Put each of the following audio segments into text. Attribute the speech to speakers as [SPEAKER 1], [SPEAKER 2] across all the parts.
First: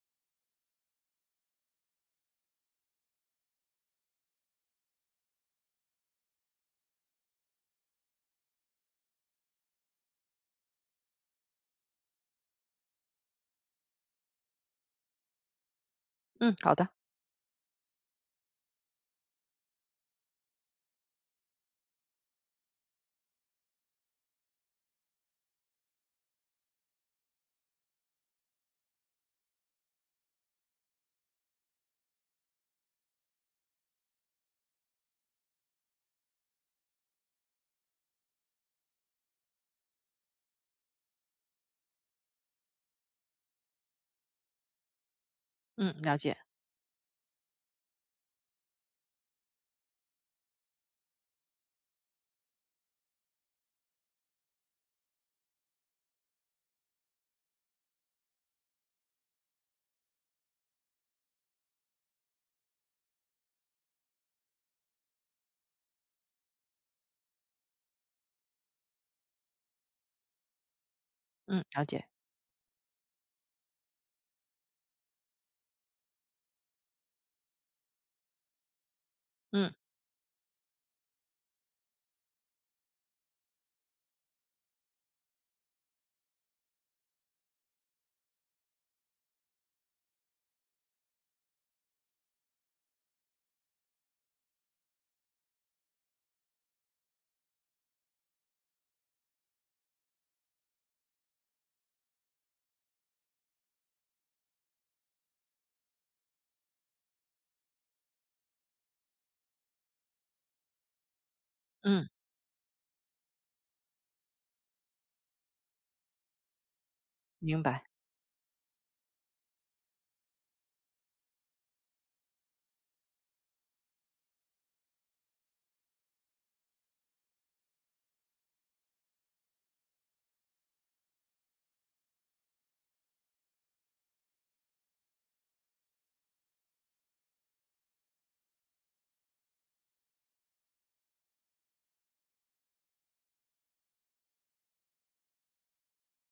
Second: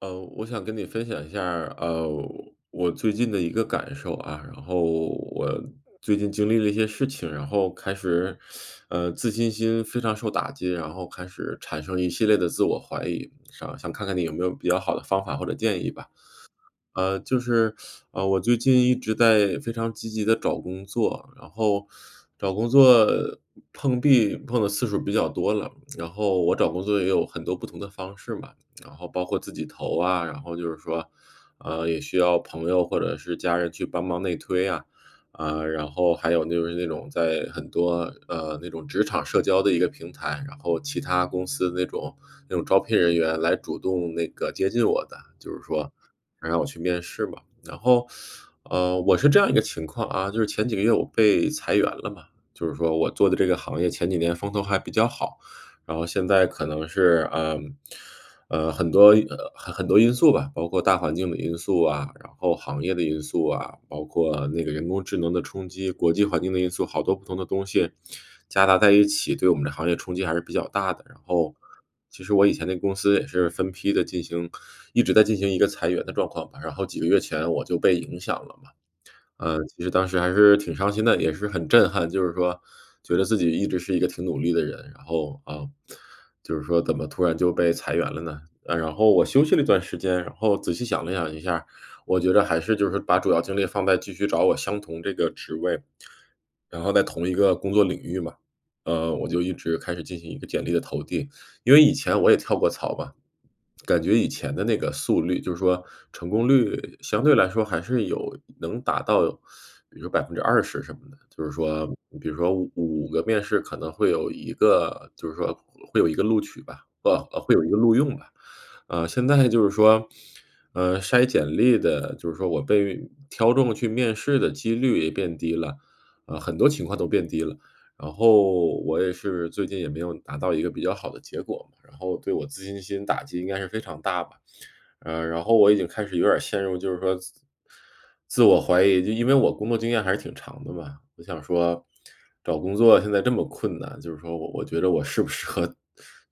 [SPEAKER 1] 我想跟你分享一下儿我最近的一个感受啊，然后我最近经历了一些事情，然后开始，自信心非常受打击，然后开始产生一系列的自我怀疑，想想看看你有没有比较好的方法或者建议吧。
[SPEAKER 2] 嗯，好的。
[SPEAKER 1] 就是，我最近一直在非常积极的找工作，然后找工作碰壁碰的次数比较多了，然后我找工作也有很多不同的方式嘛，然后包括自己投啊，然后就是说，也需要朋友或者是家人去帮忙内推啊，啊，然后还有就是那种在很多，那种职场社交的一个平台，然后其他公司那种招聘人员来主动那个接近我的，就是说
[SPEAKER 2] 嗯，了解。
[SPEAKER 1] 让我去面试嘛。然后，我是这样一个情况啊，就是前几个月我被裁员了嘛，就是说我做的这个行业前几年风头还比较好，然后现在可能是，很多因素吧，包括大环境的因素啊，然后行业的因素啊，包括那个人工智能的冲击，国际环境的因素，好多不同的东西夹杂在一起，对我们这行业冲击还是比较大的。然后。
[SPEAKER 2] 嗯，了解。
[SPEAKER 1] 其实我以前那公司也是分批的进行一直在进行一个裁员的状况吧，然后几个月前我就被影响了嘛。
[SPEAKER 2] 嗯
[SPEAKER 1] 其实当时还是挺伤心的，也是很震撼，就是说觉得自己一直是一个挺努力的人，然后，啊，就是说怎么突然就被裁员了呢？啊，然后我休息了一段时间，然后仔细想了想一下，我觉得还是就是把主要精力放在继续找我相同这个职位，然后在同一个工作领域嘛，我就一直开始进行一个简历的投递。因为以前我也跳过槽嘛，感觉以前的那个速率，就是说成功率相对来说还是有能达到，比如说20%什么的。就是说，
[SPEAKER 2] 嗯，
[SPEAKER 1] 比如说五个面试可能会有一个就是说会有一个录取吧，会
[SPEAKER 2] 明
[SPEAKER 1] 有一个
[SPEAKER 2] 白，
[SPEAKER 1] 录用吧。现在就是说，筛简历的，就是说我被挑中去面试的几率也变低了，很多情况都变低了。然后我也是最近也没有拿到一个比较好的结果嘛，然后对我自信心打击应该是非常大吧。然后我已经开始有点儿陷入就是说自我怀疑，就因为我工作经验还是挺长的嘛，我想说找工作现在这么困难，就是说我觉得我适不适合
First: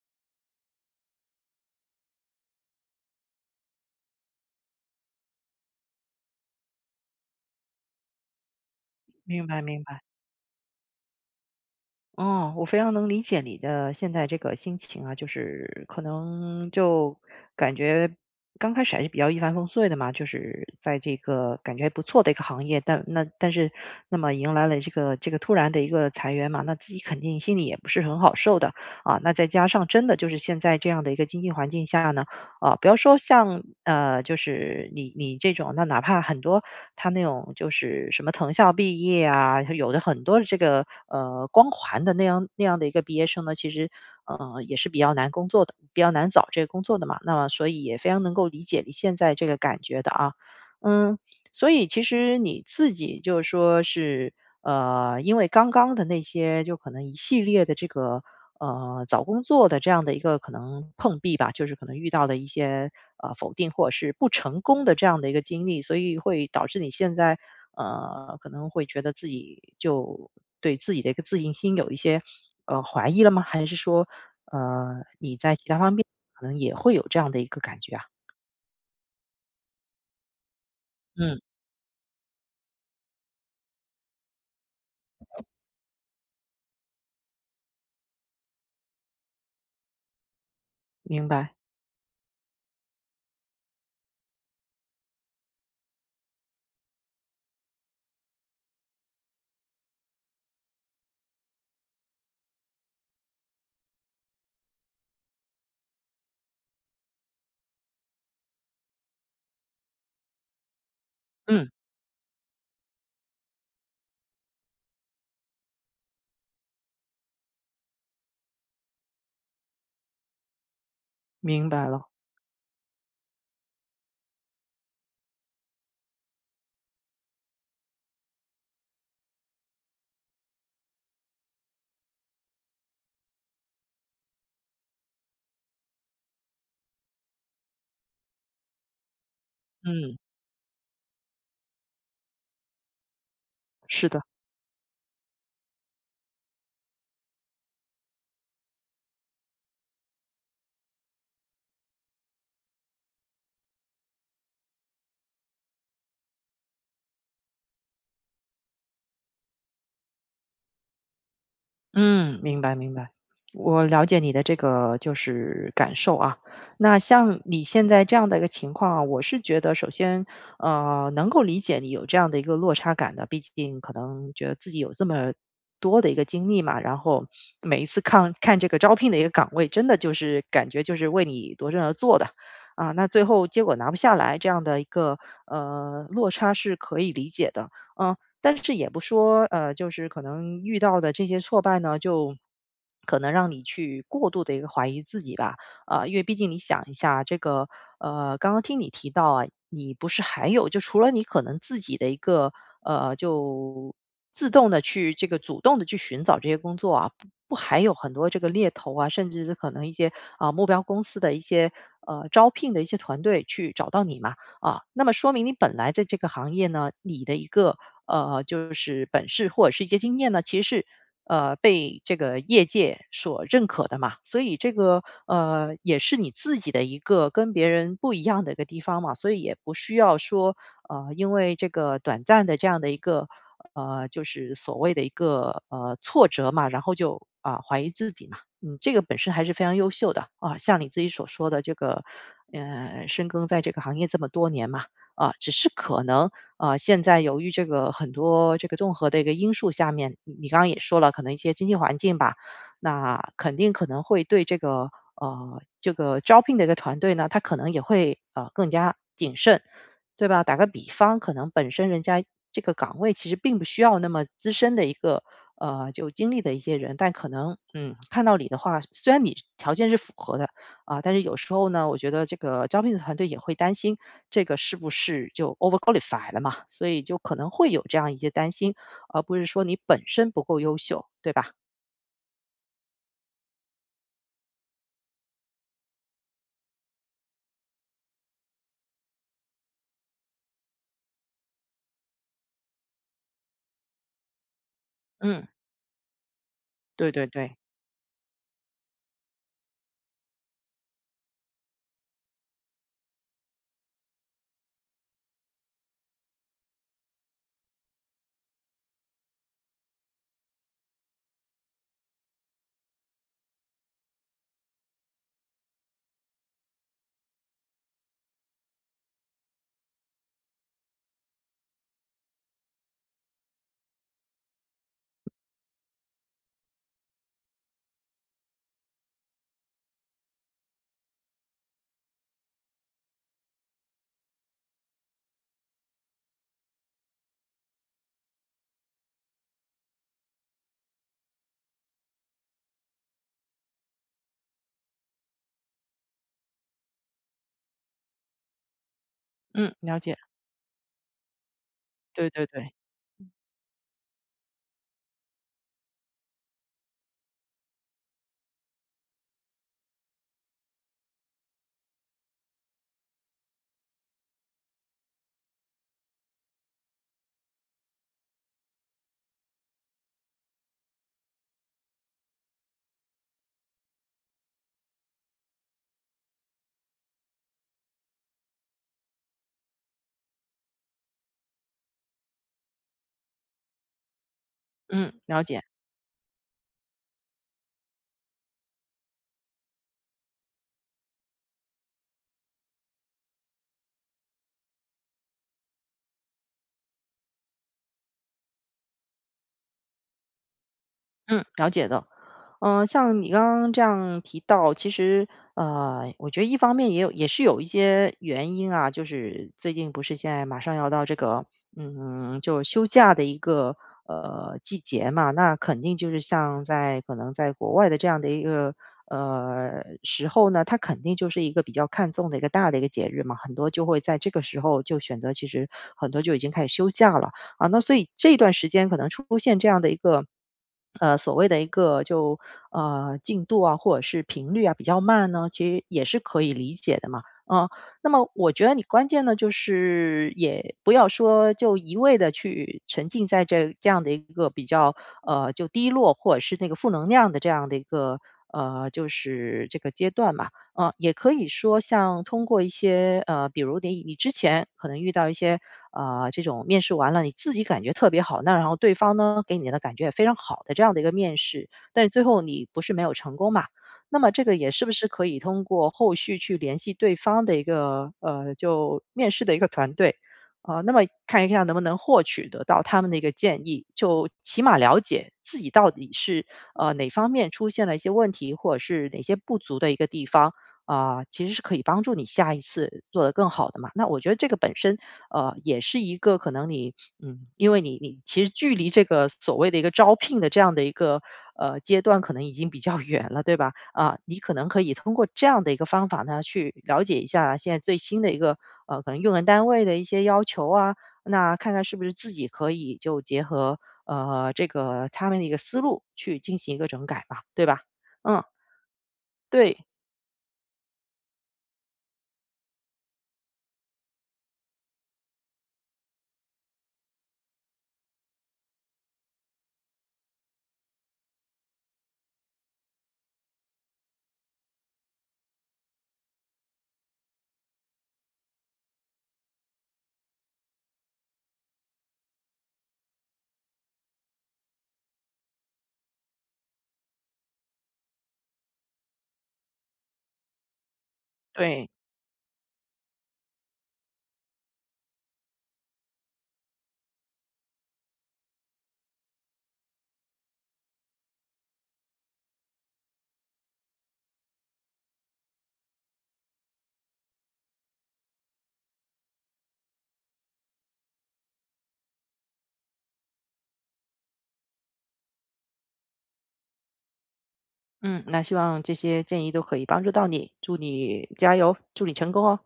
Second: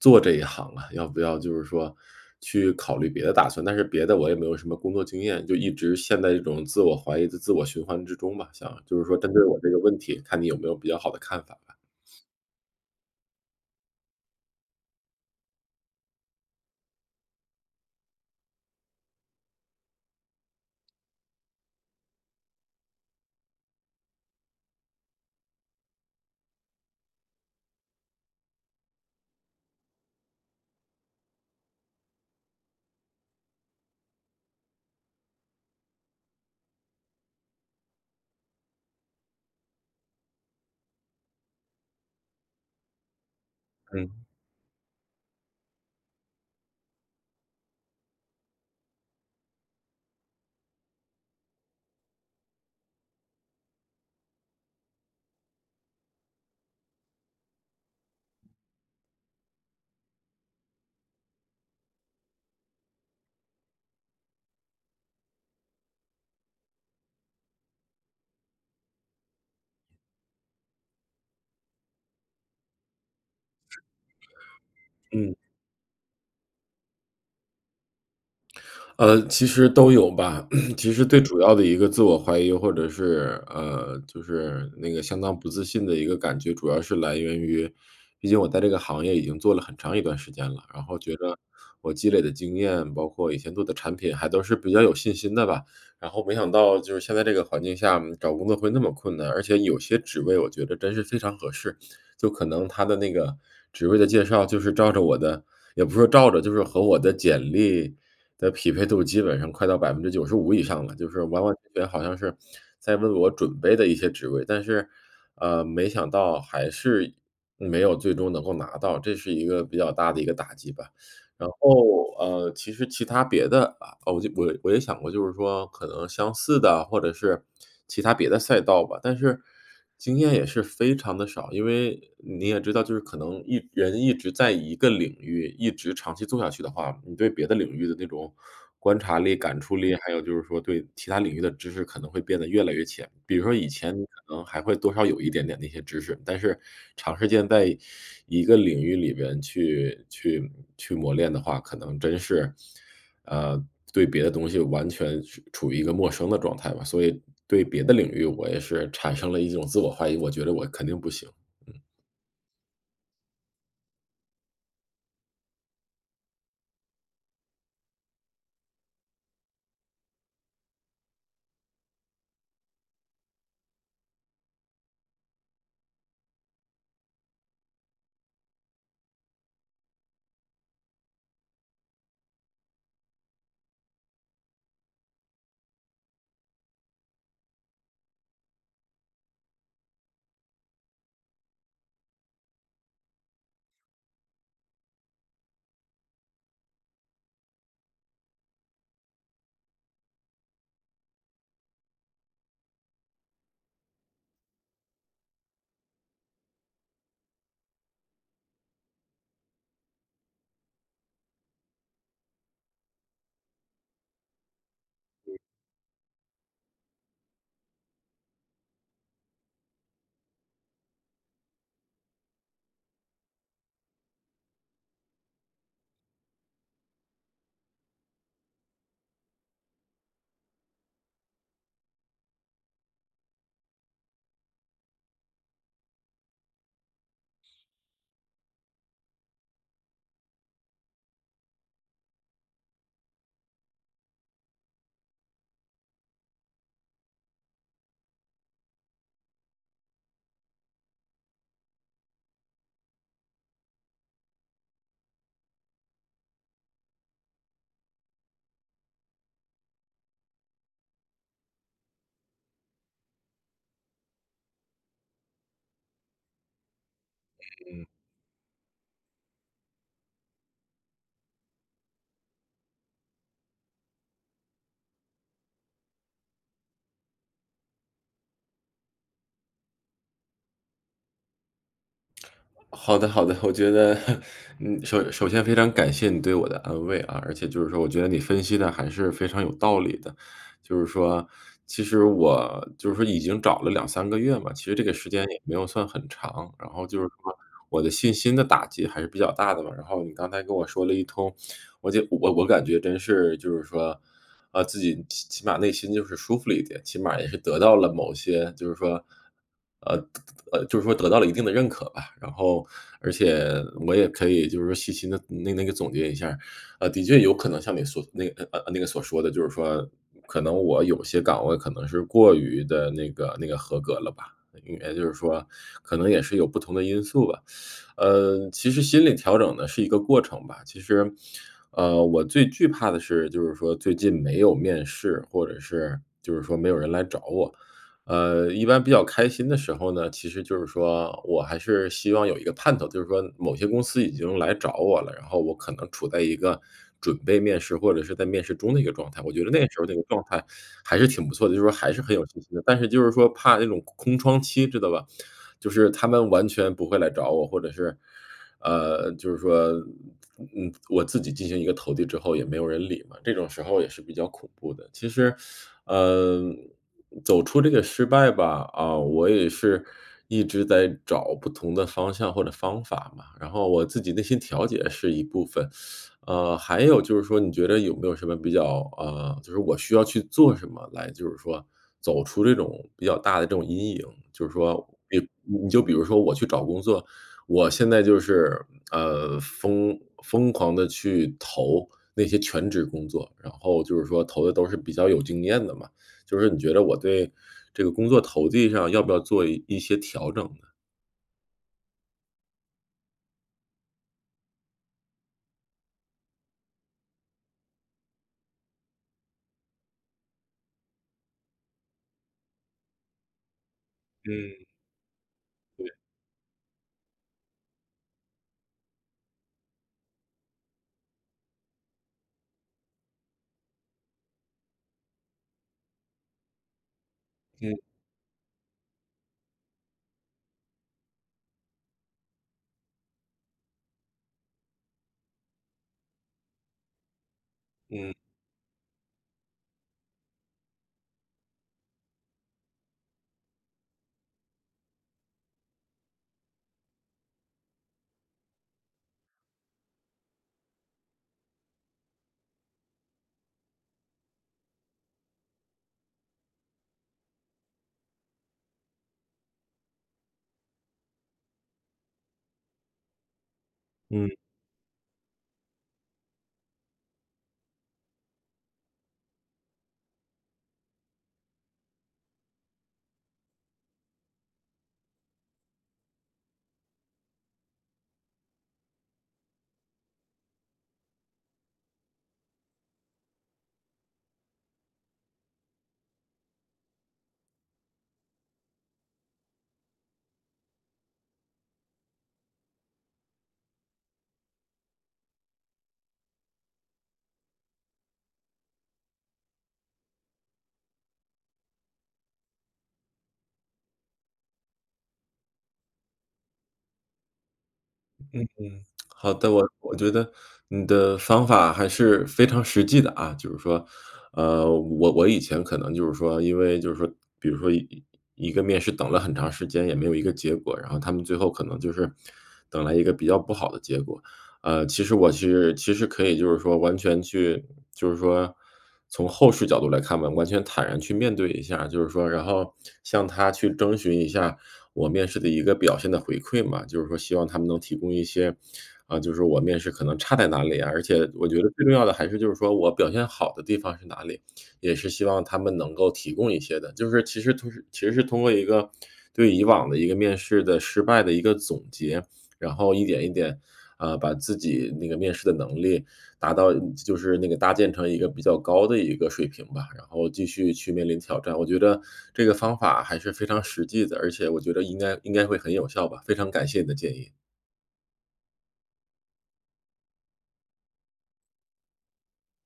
[SPEAKER 1] 做这一行啊？要不要就是说去考虑别的打算？但是别的我也没有什么工作经验，就一直陷在这种自我怀疑的自我循环之中吧。想就是说针
[SPEAKER 2] 明
[SPEAKER 1] 对我
[SPEAKER 2] 白，
[SPEAKER 1] 这个
[SPEAKER 2] 明
[SPEAKER 1] 问
[SPEAKER 2] 白。
[SPEAKER 1] 题，看你有没有比较好的看法。
[SPEAKER 2] 哦，我非常能理解你的现在这个心情啊，就是可能就感觉刚开始还是比较一帆风顺的嘛，就是在这个感觉还不错的一个行业，但是那么迎来了这个突然的一个裁员嘛，那自己肯定心里也不是很好受的啊。那再加上真的就是现在这样的一个经济环境下呢。啊，比要说像就是你这种，那哪怕很多他那种就是什么藤校毕业啊，有的很多的这个光环的那样那样的一个毕业生呢，其实
[SPEAKER 1] 嗯，
[SPEAKER 2] 也是比较难工作的，比较难找这个工作的嘛。那么所以也非常能够理解你现在这个感觉的啊。嗯，所以其实你自己就是说是。因为刚刚的那些，就可能一系列的这个找工作的这样的一个可能碰壁吧，就是可能遇到的一些否定或者是不成功的这样的一个经历，所以会导致你现在可能会觉得自己就对自己的一个自信心有一些怀疑了吗？还是说
[SPEAKER 1] 嗯，
[SPEAKER 2] 你在其他方面可能也会有这样的一个感觉啊？
[SPEAKER 1] 其实都有吧。其实最
[SPEAKER 2] 嗯，
[SPEAKER 1] 主要的一个自我怀疑，或者是就是那个相当不自信的一个感觉，主要是来源于，毕竟我在这个行业已经做了很长一段时间了，然后觉
[SPEAKER 2] 明
[SPEAKER 1] 得
[SPEAKER 2] 白。
[SPEAKER 1] 我积累的经验，包括以前做的产品，还都是比较有信心的吧。然后没想到就是现在这个环境下，找工作会那么困难，而且有些职位我觉得真是非常合适，就可能他的那个职位的介绍就是照着我的也不是说照着，就是和我的简历的匹配度基本上快到95%以上了，就是完完
[SPEAKER 2] 嗯，
[SPEAKER 1] 全全好像是在为我准备的一些职位，但是，没想到还是没有最终能够拿到，这是一个比较大的一个打击吧。然
[SPEAKER 2] 明白了。
[SPEAKER 1] 后，其实其他别的啊，我也想过，就是说可能相似的，或者是其他别的赛道吧，但是经验也是非常的少。因为你也知道，就是可能一人一直在一个领域一直长期做下去的话，你对别的领域的那种观察力、感触力，还
[SPEAKER 2] 嗯，
[SPEAKER 1] 有就是说对其他领域的知识可能会变得越来越浅。比如说以前你
[SPEAKER 2] 是的。
[SPEAKER 1] 可能还会多少有一点点那些知识，但是长时间在一个领域里边去磨练的话，可能真是，呃，对别的东西完全是处于一个陌生的状态吧。所以对别的领域，我也是产生了一种自我怀疑，我觉得我肯定不行。
[SPEAKER 2] 嗯，明白明白，我了解你的这个就是感受啊。那像你现在这样的一个情况啊，我是觉得首先，能够理解你有这样的一个落差感的，毕竟可能觉得自己有这么多的一个经历嘛，然后每一次看看这个招聘的一个岗位，真的就是感觉就是为你夺阵而做的啊，那最后结果拿不下来这样的一个落差是可以理解的。嗯，但是也不说，就是可能遇到的这些挫败呢，就可能让你去过度的一个怀疑自己吧，啊，因为毕竟你想一下，这个，刚刚听你提到啊，你不是还有就除了你可能自己的一个，就自动的去这个主动的去寻找这些工作啊，不不还有很多这个猎头啊，甚至是可能一些啊，目标公司的一些招聘的一些团队去找到你嘛。啊，那么说明你本来在这个行业呢，你的一个就是本事或者是一些经验呢，其实是被这个业界所认可的嘛。所以这个也是你自己的一个跟别人不一样的一个地方嘛，所以也不需要说因为这个短暂的这样的一个就是所谓的一个挫折嘛，然后就怀疑自己嘛。嗯，这个本身还是非常优秀的啊。像你自己所说的这个，深耕在这个行业这么多年嘛，啊，只是可能啊，现在由于这个很多这个综合的一个因素下面，你刚刚也说了，可能一些经济环境吧，那肯定可能会对这个招聘的一个团队呢，他可能也会更加谨慎。对吧？打个比方，可能本身人家这个岗位其实并不需要那么资深的一个就经历的一些人，但可能看到你的话，虽然你条件是符合的啊，但是有时候呢，我觉得这个招聘的团队也会担心这个是不是就 over qualified 了嘛，所以就可能会有这样一些担心，而不是说你本身不够优秀，对吧？
[SPEAKER 1] 好的，好的，我觉得，嗯，首先非常感谢你对我的安慰啊，而且就是说，我觉得你分析的还是非常有道理的。就是说，其实我就是说已经找了两三个月嘛，其实这个时间也
[SPEAKER 2] 嗯，
[SPEAKER 1] 没有算很长。然后就是
[SPEAKER 2] 对对
[SPEAKER 1] 说，
[SPEAKER 2] 对。
[SPEAKER 1] 我的信心的打击还是比较大的嘛。然后你刚才跟我说了一通，我就我我感觉真是就是说，啊，自己起码内心就是舒服了一点，起码也是得到了某些就是说，呃就是说得到了一定的认可吧。然后，而且我也可以就是说细心的那个总结一下的确有可能像你所那个所说的，就是说可能我有些岗位可能是过于的那个合格了吧。应该就是说，可能也是有不同的因素吧。其实心理调整呢是一个过程吧。其实，我最惧怕的是，就是说最近没有面试，或者是就是说没有人来找我。一般比较开心的时候呢，其实就是说我还是希望有一个盼头，就是说某些公司已经来找我了，然后我可能处在一个准备面试或者是在面试中的一个状态。我觉得那个
[SPEAKER 2] 嗯，
[SPEAKER 1] 时候那
[SPEAKER 2] 了
[SPEAKER 1] 个
[SPEAKER 2] 解。
[SPEAKER 1] 状态还是挺不错的，就是说还是很有
[SPEAKER 2] 对
[SPEAKER 1] 信
[SPEAKER 2] 对
[SPEAKER 1] 心的。
[SPEAKER 2] 对。
[SPEAKER 1] 但是就是说怕那种空窗期，知道吧？就是他们完全不会来找我，或者是就是说，我自己进行一个投递之后也没有人理嘛，这种时候也是比较恐怖的。其实，呃，走出这个失败吧，啊，我也是一直在找不同的方向或者方法嘛，然后我自己内心调节是一部分，还有就是说，你觉得有没有什么比较，就是我需要去做什么来，就是说走出这种比较大的这种阴影，就是说，
[SPEAKER 2] 嗯，
[SPEAKER 1] 比
[SPEAKER 2] 了解。
[SPEAKER 1] 你就比如说我去找工作，我现在就是疯狂的去投那些全职工作，然后就是说投的都是比较有经验的嘛。就是你觉得我对这个工作投递上要不要做一些调整呢？
[SPEAKER 2] 嗯，了解的。嗯，像你刚刚这样提到，其实我觉得一方面也是有一些原因啊，就是最近不是现在马上要到这个就休假的一个
[SPEAKER 1] 嗯
[SPEAKER 2] 季节嘛，那肯定就是像在可能在国外的这样的一个时候呢，它肯定就是一个比较看重的一个大的一个节日嘛，很多就会在这个时候就选择，其实很多就已经开始休假了。啊，
[SPEAKER 1] 嗯
[SPEAKER 2] 那所以这段时间可能出现这样的一个，所谓的一个就进度啊，或者是频率啊比较慢呢，其实也是可以理解的嘛。啊，那
[SPEAKER 1] 嗯。
[SPEAKER 2] 么我觉得你关键呢，就是也不要说就一味的去沉浸在这样的一个比较就低落或者是那个负能量的这样的一个就是这个阶段嘛。也可以说像通过一些比如你之前可能遇到一些这种面试完了，你自己感觉特别好，那然后对方呢给你的感觉也非常好的这样的一个面试，但是最后你不是没有成功嘛？那
[SPEAKER 1] 嗯。
[SPEAKER 2] 么这个也是不是可以通过后续去联系对方的一个就面试的一个团队，啊，那么看一下能不能获取得到他们的一个建议，就起码了解自己到底是哪方面出现了一些问题，或者是哪些不足的一个地方。啊，其实是可以帮助你下一次做得更好的嘛。那我觉得这个本身，也是一个可能你，因为你其实距离这个所谓的一个招聘的这样的一个阶段，可能已经比较 远了，对吧？啊，你可能可以通过这样的一个方法呢，去了解一下现在最新的一个可能用人单位的一些要求啊，那看看是不是自己可以就结合这个他们的一个思路去进行一个整改吧，对吧？嗯，
[SPEAKER 1] 好的，我
[SPEAKER 2] 对
[SPEAKER 1] 我觉得你的方法还是非常实际的啊，就是说，我以前可能就是说，因为就是说，比如说一个面试等了很长时间也没有一个结果，然后他们最后可能就是等来一个比较不好的结果。其实我是其实可以就是说完全去，就是说从后视角度来看吧，完全坦然去面对一下，就是说，然后向他去征询一下我面试的一个表现的回馈嘛，就是说希望他们能提供一些啊，就是我面试可能差在哪里啊，而且我觉得最
[SPEAKER 2] 对。
[SPEAKER 1] 重要的还是就是说我表现好的地方是哪里，也是希望他们能够提供一些的。就是其实通是其实是通过一个对以往的一个面试的失败的一个总结，然后一点一点，啊，把自己那个面试的能力达到就是那个搭建成一个比较高的一个水平吧，然后继续去面临挑战。我觉得这个方法还是非常实际的，而且我觉得应该会很有效吧，非常感谢你的建议。
[SPEAKER 2] 嗯，那希望这些建议都可以帮助到你，祝你加油，祝你成功哦。